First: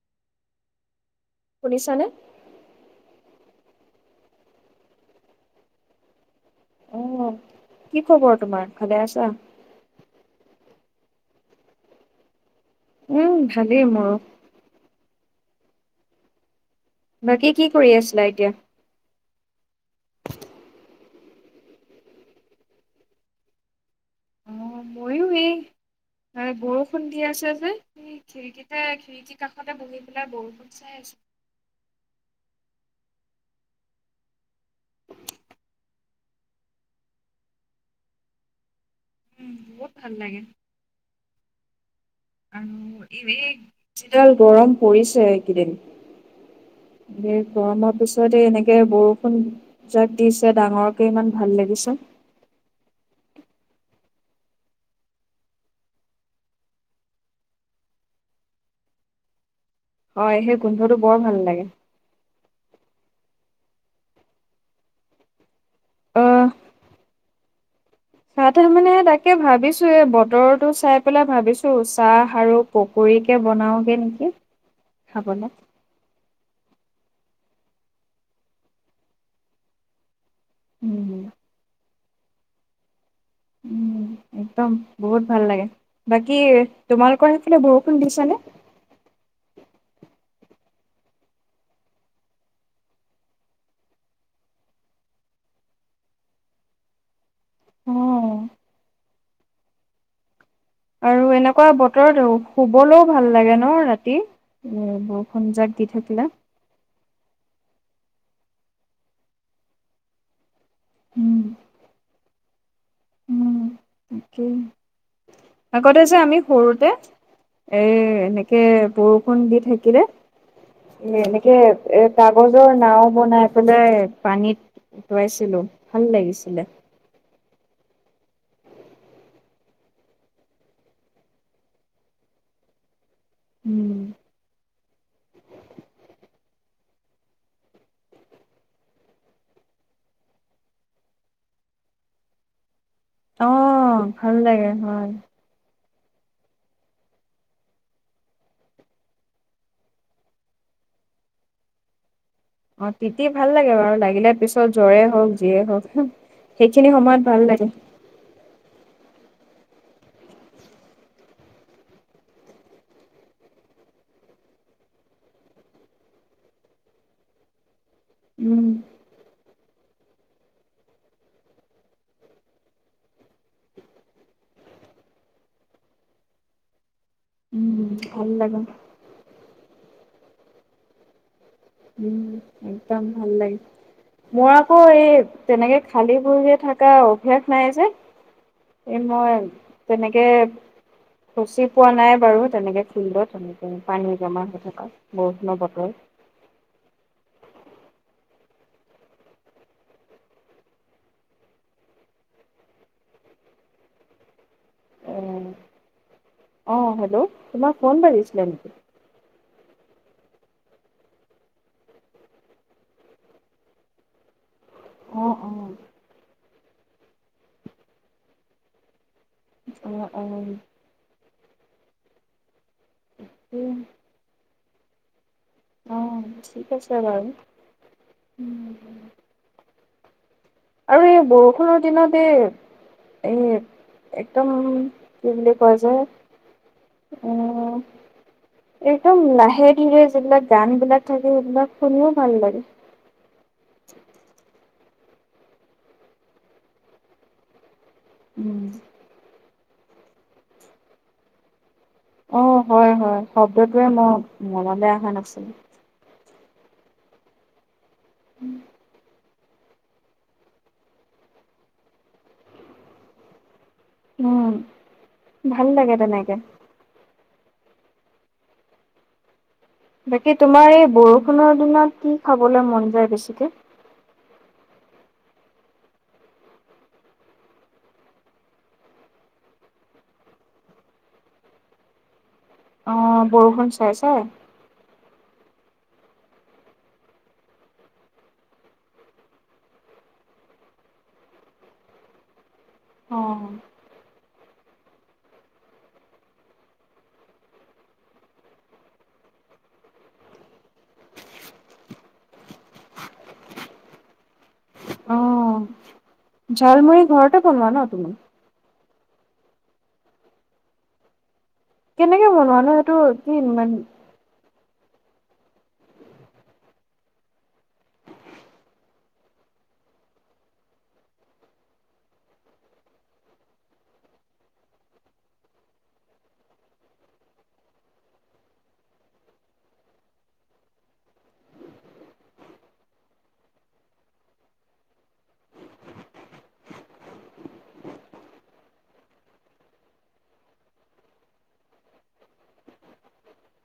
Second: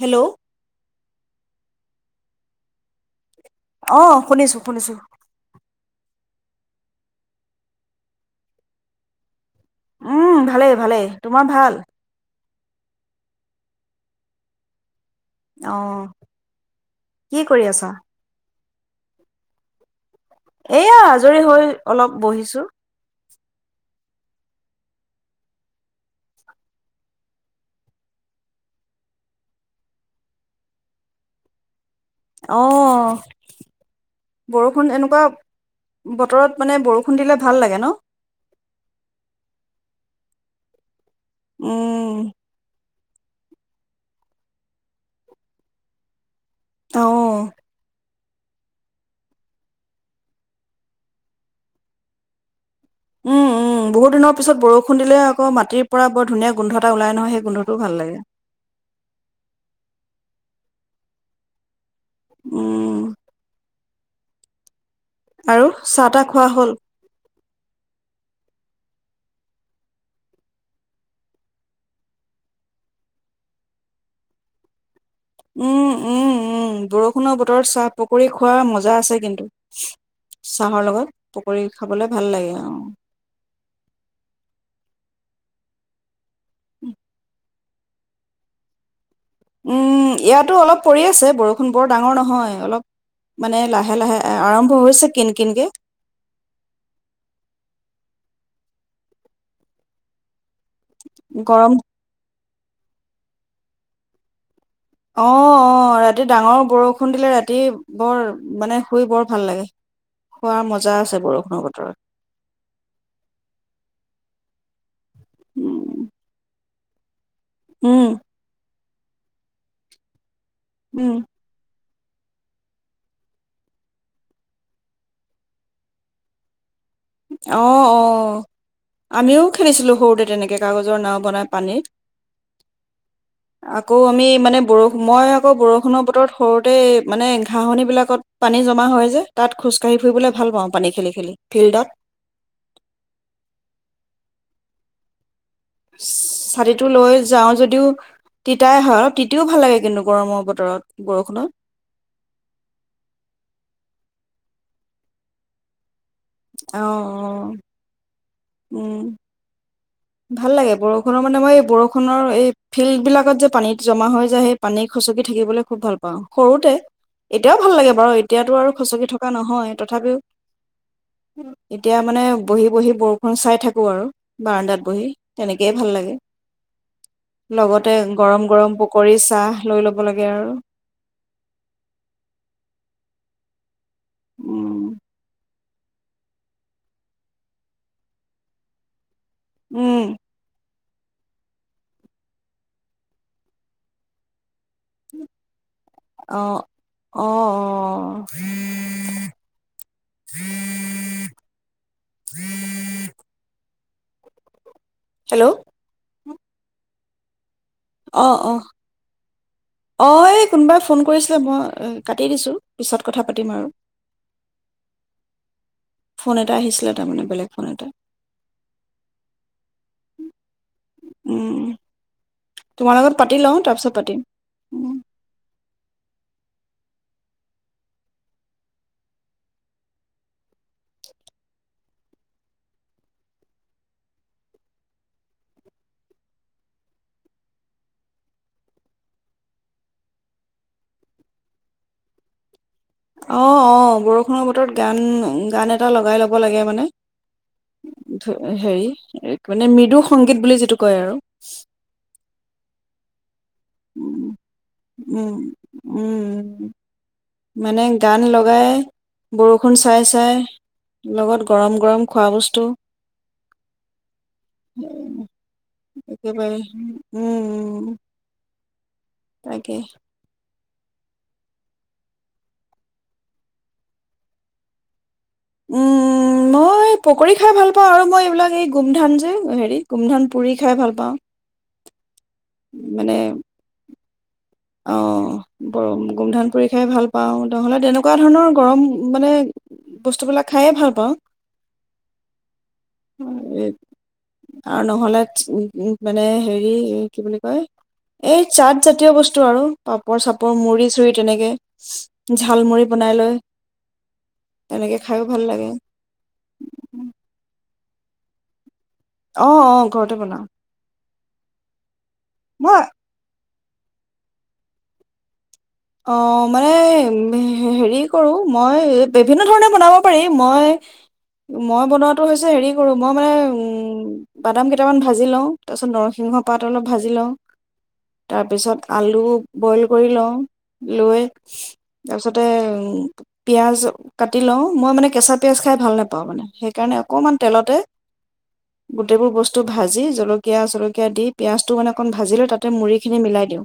Hello! শুনিছানে? অ শুনিছো শুনিছো অ' কি খবৰ তোমাৰ? ভালে আছা? উম ভালেই ভালেই,? তোমাৰ ভাল উম ভালেই ন! আহ কি বাকী কৰি আছা? আছিলা এতিয়া? এয়া আজৰি হৈ অলপ বহিছো। হয় বৰষুণ দি আছে যে তুম খিৰিকীতে খিৰিকী কাষতে বহি পেলাই বৰষুণ চাই আছো। অ বৰষুণ এনেকুৱা বতৰত মানে বৰষুণ দিলে ভাল লাগে ন। উম বহুত ভাল লাগে উম ই ডিজিডাল গৰম পৰিছে কেইদিন। দে অঁ গৰমৰ পিছত তাৰপিছতে এনেকে বৰষুণ যাক দিছে ডাঙৰকে ইমান ভাল লাগিছে। উম উম বহুত দিনৰ পিছত বৰষুণ দিলে আকৌ মাটিৰ পৰা বৰ ধুনীয়া গোন্ধ এটা ওলাই নহয় সেই গোন্ধটোও ভাল লাগে। হয় সেই গোন্ধটো বৰ ভাল লাগে। উম আৰু চাহ তাহ অহ, খোৱা হ'ল! চাহ ত মানে তাকে ভাবিছোঁ এই বতৰটো চাই পেলাই ভাবিছোঁ চাহ আৰু পকৰীকে বনাওগৈ নেকি, খাবলে। উম উম উম বৰষুণৰ বতৰত চাহ, পকৰি খোৱা মজা আছে কিন্তু। চাহৰ লগত উম পকৰি খাবলৈ। ভাল লাগে অ উম একদম বহুত ভাল লাগে বাকী। কি তোমালোকৰ এনে বৰষুণ দিছেনে? উম ইয়াতো অলপ পৰি আছে বৰষুন নহয় ডাঙৰ কৰে। উম আৰু এনেকুৱা গৰম বতৰতেও শুবলৈও ভাল লাগে ন ৰাতি। উ অ', বৰষুণ জাক দি অ', ৰাতি থাকিলে ডাঙৰ বৰষুণ দিলে ৰাতি বৰ মানে শুই বৰ ভাল লাগে খোৱাৰ মজা আছে উম বৰষুণৰ বতৰত কি? আগতে উম, যে আমি সৰুতে [unintelligible] এ উম, এনেকে বৰষুণ দি থাকিলে উম, এনেকে এ কাগজৰ নাও বনাই পেলাই পানীত উঠুৱাইছিলো। ভাল লাগিছিলে অ অ আমিও খেলিছিলোঁ সৰুতে তেনেকে কাগজৰ নাও বনাই পানীত উম আকৌ আমি মানে বৰষুণ মই আকৌ বৰষুণৰ বতৰত সৰু এ মানে ঘাঁহনি বিলাকত পানী জমা হয় যে তাত খোজকাঢ়ি ফুৰিবলৈ ভাল পাওঁ পানী খেলি খেলি ফিল্ডত অঁঃ ভাল লাগে হয় ছাতিটো লৈ যাওঁ যদিও তিতাই হয় তিতিও ভাল লাগে কিন্তু গৰমৰ বতৰত বৰষুণত অ তিতি ভাল লাগে বাৰু লাগিলে পিছত জ্বৰে হওক যিয়ে হওক অ অ সেইখিনি সময়ত ভাল লাগে উম ভাল লাগে বৰষুণৰ মানে মই এই বৰষুণৰ এই ফিল্ড বিলাকত যে পানীত জমা হৈ যে সেই পানী খুচকি থাকিবলৈ খুব ভাল পাওঁ সৰুতে এতিয়াও ভাল লাগে বাৰু এতিয়াতো আৰু উম খচকি থকা নহয় তথাপিও এতিয়া মানে বহি বহি বৰষুণ চাই থাকো আৰু বাৰান্দাত বহি তেনেকেইে ভাল লাগে উম লগতে ভাল গৰম লাগে গৰম পকৰী চাহ লৈ ল'ব লাগে আৰু উম একদম ভাল লাগে মই আকৌ উম এই তেনেকে খালী ভৰিৰে থাকা অভ্যাস নাই যে এই মই উম তেনেকে খচি পোৱা নাই বাৰু তেনেকে ফিল্ডত তেনেকে পানী জমা থাকে বৰষুণৰ বতৰ অঁ অঁ হেল্ল' অঁঃ হেল্ল' তোমাৰ ফোন অ বাজিছিলে অ নেকি? অ এই কোনোবাই ফোন কৰিছিলে মই কাটি দিছোঁ, পিছত কথা পাতিম আৰু। অঁ অঁ। ফোন এটা আহিছিলে, তাৰ মানে বেলেগ ফোন এটা। অঁ অঁ উম। তোমাৰ লগত পাতি লওঁ, তাৰ পিছত পাতিম। [inaudible] অঁ, ঠিক আছে বাৰু উম হুম। আৰু এই বৰষুণৰ দিনত এই এ - একদম কি বুলি কয় যে, উম একদম লাহে ধীৰে যিবিলাক গান বিলাক থাকে, সেইবিলাক শুনিও ভাল লাগে। অ অ বৰষুণৰ বতৰত, গান, '-গান এটা লগাই ল'ব লাগে মানে। ধ হি মানে মৃদু সংগীত বুলি যিটো কয় আৰু- অ', - হয়- হয় শব্দটোৱে, উম মই মনলৈ অহা উম নাছিল। উম মানে গান লগাই বৰষুণ চাই চাই লগত গৰম গৰম খোৱা বস্তু- উম ভাল লাগে তেনেকে একেবাৰে উম', -উ', তাকে বাকী তোমাৰ এই বৰষুণৰ দিনত কি খাবলৈ মন যায় বেছিকে? মই পকৰি খাই ভাল পাওঁ আৰু মই এইবিলাক এই গোমধান যে হেৰি গোমধান পুৰি খাই ভাল পাওঁ। মানে অ', বৰষুণ চাইছো। অ অ বৰ গোমধান পুৰি খাই ভাল পাওঁ নহ'লে তেনেকুৱা ধৰণৰ গৰম মানে বস্তুবিলাক খায়েই ভাল পাওঁ। অঁ। উ', এইট, - আৰু নহ'লে উ মানে হেৰি কি বুলি কয় এই চাট জাতীয় বস্তু- আৰু পাপৰ- চাপৰ, মুৰি- চুৰি তেনেকে ঝালমুৰি বনাই লৈ, তেনেকে অ খাইও ভাল লাগে ঝালমুৰি ঘৰতে বনোৱা ন। কোন ন? আহ আহ ঘৰতে বনাও। কেনেকে বনোৱা নো ', সেইটো কি ইমান উম অ মানে হে হেৰি কৰোঁ মই বিভিন্ন ধৰণে বনাব পাৰি মই, মই বনোৱাটো হৈছে হেৰি কৰোঁ মই মানে বাদাম কেইটামান ভাজি লওঁ, তাৰপিছত নৰসিংহ পাত অলপ ভাজি লওঁ, তাৰপিছত আলু বইল কৰি লওঁ। লৈ তাৰপিছতে পিয়াজ কাটি লওঁ, মই মানে কেঁচা পিয়াজ খাই ভাল নেপাওঁ মানে, সেইকাৰণে অকণমান তেলতে গোটেইবোৰ বস্তু ভাজি জলকীয়া চলকীয়া দি পিয়াঁজটো মানে অকণ ভাজি লৈ তাতে মুড়ি খিনি মিলাই দিওঁ।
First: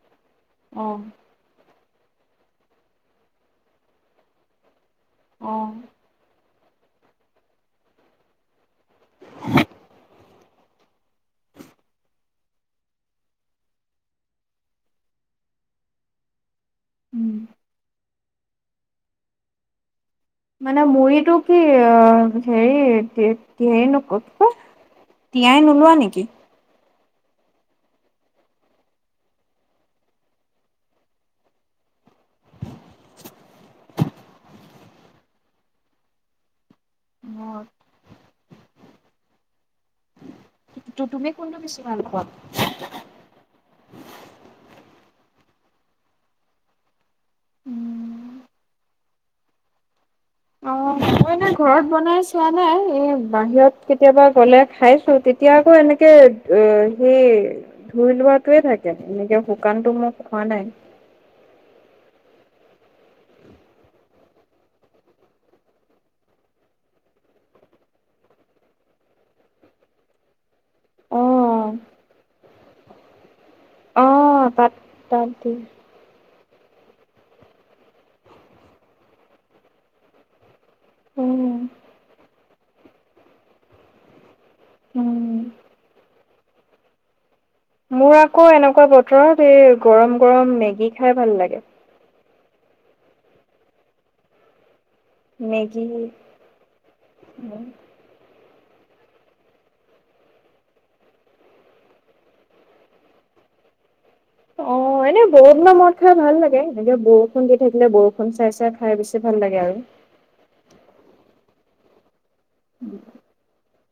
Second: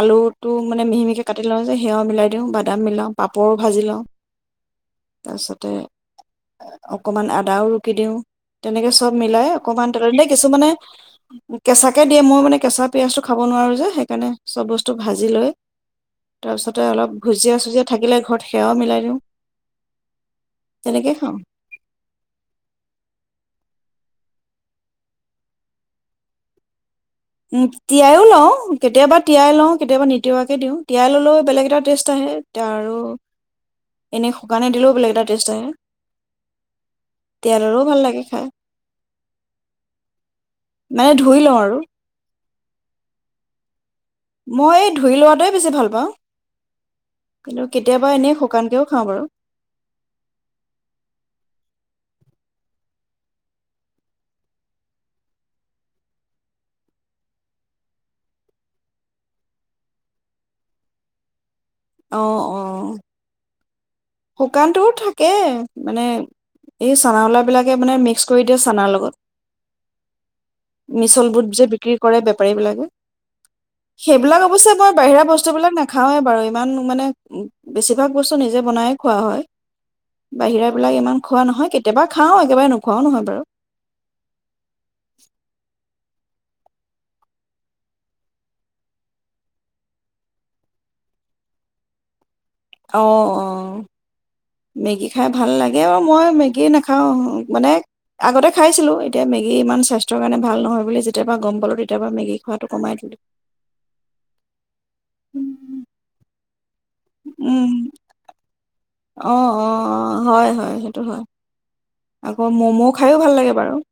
আলুটো মানে অ' মিহি মিহি- কাটি লওঁ যে সেয়াও মিলাই দিওঁ। বাদাম মিলাওঁ, পাপৰো ভাজি লওঁ, তাৰপিছতে অ'। অকমান আদাও ৰুকি দিওঁ তেনেকে চব মিলাই অকমান তেল দি, কিছুমানে কেঁচাকে দিয়ে মই মানে কেঁচা পিয়াজটো খাব নোৱাৰো যে সেইকাৰণে চব বস্তু ভাজি লৈ- তাৰপিছতে অলপ উম, ভুজীয়া চুজিয়া থাকিলে- ঘৰত সেৱাও মিলাই দিওঁ। মানে তেনেকে মুৰিটো খাওঁ কি অ', - হেৰি কি -হেৰি নক- তিয়াই নোলোৱা নেকি? উ তিয়াইও লওঁ, কেতিয়াবা তিয়াই লওঁ, কেতিয়াবা নিতিওৱাকে দিওঁ। তিয়াই ল'লেও বেলেগ এটা টেষ্ট। আহে আৰু এনে শুকানে দিলেও- [unintelligible] অ' তেলৰো ভাল লাগে খাই মানে তুমি ধুই লওঁ কোনটো বেছি আৰু। [inaudible] মই এই ধুই লোৱাটোৱে বেছি ভাল পাওঁ। কিন্তু কেতিয়াবা এনে শুকানকেও খাওঁ বাৰু। অ, ' মই, এনে ঘৰত বনাই চোৱা নাই এই বাহিৰত কেতিয়াবা গলে খাইছো। তেতিয়া আকৌ এনেকে এ', সেই ধুই লোৱাটোৱে থাকে, এনেকে শুকানটো মই খোৱা নাই। অহ', - অ', শুকানটোও থাকে, মানে এই চানাউলাবিলাকে মানে মিক্স কৰি দিয়ে চানাৰ লগত। মিছল-বুট যে অ' বিক্ৰী কৰে বেপাৰী বিলাকে সেইবিলাক অ' অৱশ্যে তাত মই বাহিৰা তাত বস্তু দি বিলাক নাখাওৱে বাৰু এ', ইমাননো মানে বেছিভাগ বস্তু নিজে বনায়ে, - খোৱা হয় বাহিৰাত, এই -বিলাক ইমান খোৱা উম। নহয় কেতিয়াবা খাওঁ। একেবাৰে নোখোৱাও নহয় বাৰু, উম', মোৰ আকৌ এনেকুৱা বতৰত এই গৰম- গৰম মেগী খাই ভাল লাগে। অহ', -অ', মেগী খাই ভাল লাগে, মেগী আও মই মেগী নাখাওঁ মানে আগতে, - খাইছিলোঁ এতিয়া মেগী ইমান স্বাস্থ্যৰ কাৰণে ভাল নহয় বুলি যেতিয়াৰ পৰা গম পালোঁ, তেতিয়াৰ পৰা মেগী খোৱাটো কমাই দলোঁ। অ', এনে বহুত দিনৰ মূৰত খাই ভাল লাগে, এনেকে বৰষুণ দি উম, থাকিলে বৰষুণ চাই চাই খাই বেছি অ', ভাল লাগে আৰু অ', হয়, হয়, সেইটো হয়, আকৌ ম'ম' খায়ো ভাল লাগে বাৰু [inaudible]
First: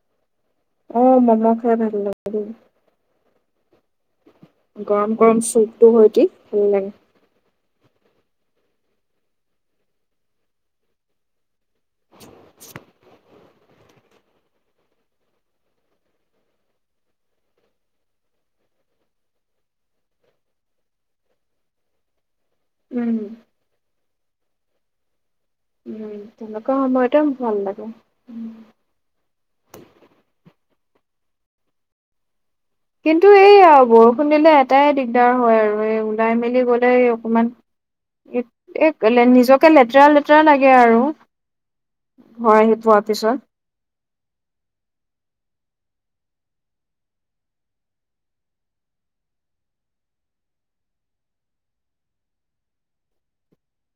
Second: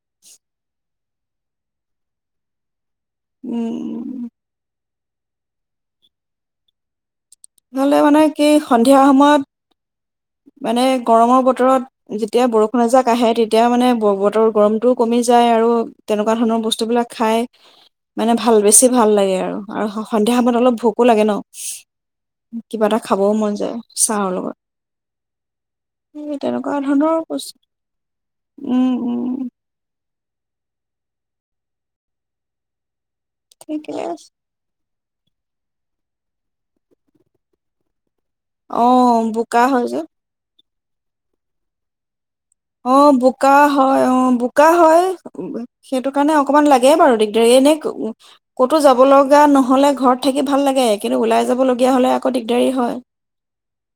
অ ম'ম' খাই ভাল লাগে দে উম! উ! উ! গৰম গৰম চুপটো হয় কি ভাল লাগে। নহলে মানে কি সন্ধিয়া সময়ত। মানে, গৰমৰ বতৰত। যেতিয়া, বৰষুণ এযাক আহে তেতি এতিয়া মানে, বতৰ গৰমটোও কমি যায় আৰু তেনেকুৱা ধৰণৰ, বস্তুবিলাক খায়, মানে ভাল, বেছি ভাল লাগে আৰু সন্ধিয়া সময়ত অলপ ভোকো লাগে ন'। কিবা এটা উম, খাবও মন যায়। চাহৰ লগত। উম এই তেনেকুৱা ধৰণৰ সময়তে বস্তু ভাল লাগে উ। উম, উম, কিন্তু এইয়া ঠিকে আছে, বৰষুণ দিলে এটাই দি দিগদাৰ হয় আৰু এই ওলাই মেলি গ'লেই অকমান অ', [unintelligible] বোকা নিজকে হয় যে। লেতেৰা লেতেৰা লাগ সেয়ে আৰু ঘৰ আহি অ পোৱাৰ পিছত। বোকা হয় অ বোকা হয়। সেইটো কাৰণে অকমান লাগে বাৰু দিগদাৰী এনে ক'তো যাব লগা নহলে ঘৰত থাকি ভাল লাগে কিন্তু ওলাই যাব লগীয়া হলে আকৌ দিগদাৰী হয়।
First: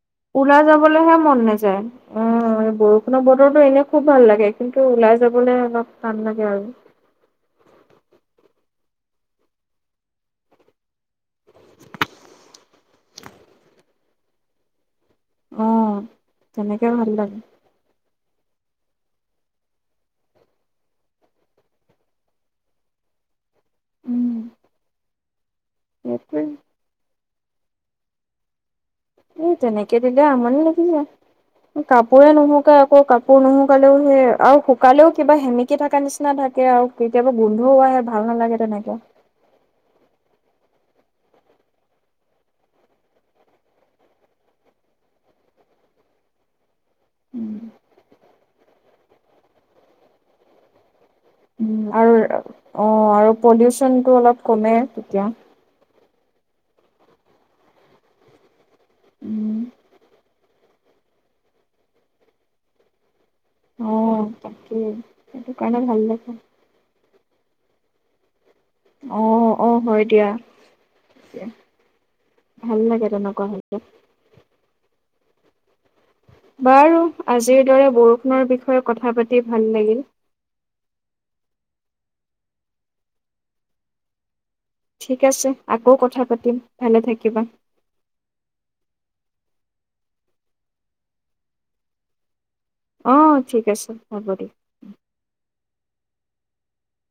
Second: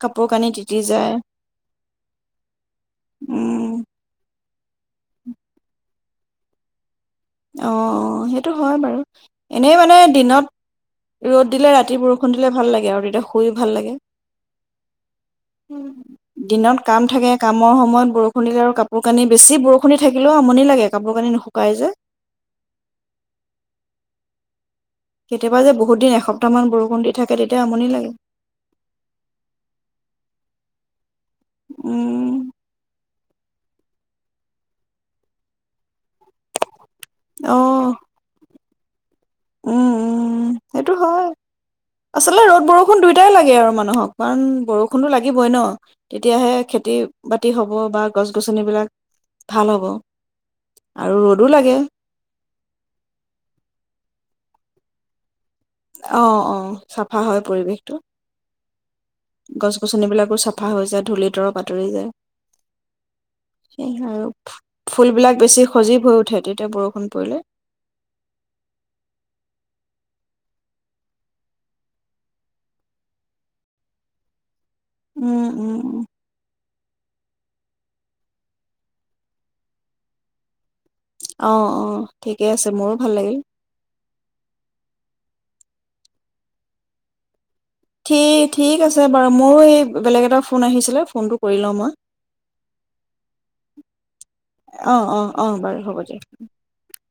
কাপোৰ কানি ওলাই তিতি যায় যাবলৈহে মন নাযায় অ এই বৰষুণ বতৰত। বতৰটো উম এনে খুব ভাল লাগে। লাগে কিন্তু ওলাই যাবলৈ অলপ টান লাগে আৰু অঁ সেইটো হয় বাৰু এনেই মানে দিনত ৰ'দ দিলে ৰাতি বৰষুণ দিলে ভাল লাগে আৰু তেতিয়া শুই ভাল লাগে অ', দিনত তেনেকে কাম ভাল থাকে লাগে। কামৰ সময়ত বৰষুণ হলেও আৰু কাপোৰ কানি বেছি বৰষুণি থাকিলেও আমনি লাগে কাপোৰ কানি নুশুকাই যে উম, কেতিয়াবা যে বহুত দিন সেইটোৱে। এসপ্তাহমান বৰষুণ দিয়ে থাকে তেতিয়া আমনি লাগে এই তেনেকে দিলে আমনি লাগি যাই উম কাপোৰে নুশুকাই আকৌ কাপ কাপুৰ নুশুকালেও সেই আৰু শুকালেও কিবা সেমেকি থকা নিচিনা থাকে আৰু কেতিয়াবা গোন্ধও অ আহে ভাল নালাগে তেনেকে [inaudible] উম উম সেইটো হয় আচলতে ৰ'দ বৰষুণ দুয়টাই লাগে আৰু মানুহক কাৰণ বৰষুণতো লাগিবই ন তেতিয়াহে খে খেতি -বাতি হ'ব বা গছ -গছনিবিলাক ভাল হ'ব আৰু ৰ'দো লাগে উম, আৰু অ', আৰু পলিউচনটো অলপ কমে তেতিয়া অঁ অ' চাফা হয় পৰিৱেশটো উম। গছ গছনি বিলাকো চফা চাফা হৈ যায় ধূলি তৰপ আঁতৰি যায় সে অ', আৰু তাকেই। ফুল বিলাক সেইটো বেছি কাৰণে সজীৱ ভাল হৈ লাগে। উঠে তেতিয়া বৰষুণ [unintelligible] অঁ অঁ হয় দিয়া ভাল লাগে তেনেকুৱা হ'লে উম উম উম বাৰু আজিৰ দৰে বৰষুণৰ বিষয়ে কথা পাতি ভাল লাগিল অঁ অঁ ঠিকে আছে মোৰো ভাল লাগিল ঠিক আছে আকৌ কথা পাতিম ভালে থাকিবা ঠি ঠিক আছে বাৰু মোৰো এই বেলেগ এটা ফোন আহিছিলে ফোনটো কৰি লওঁ মই অঁ ঠিক আছে হ'ব দিয়ক অ অ অ [inaudible]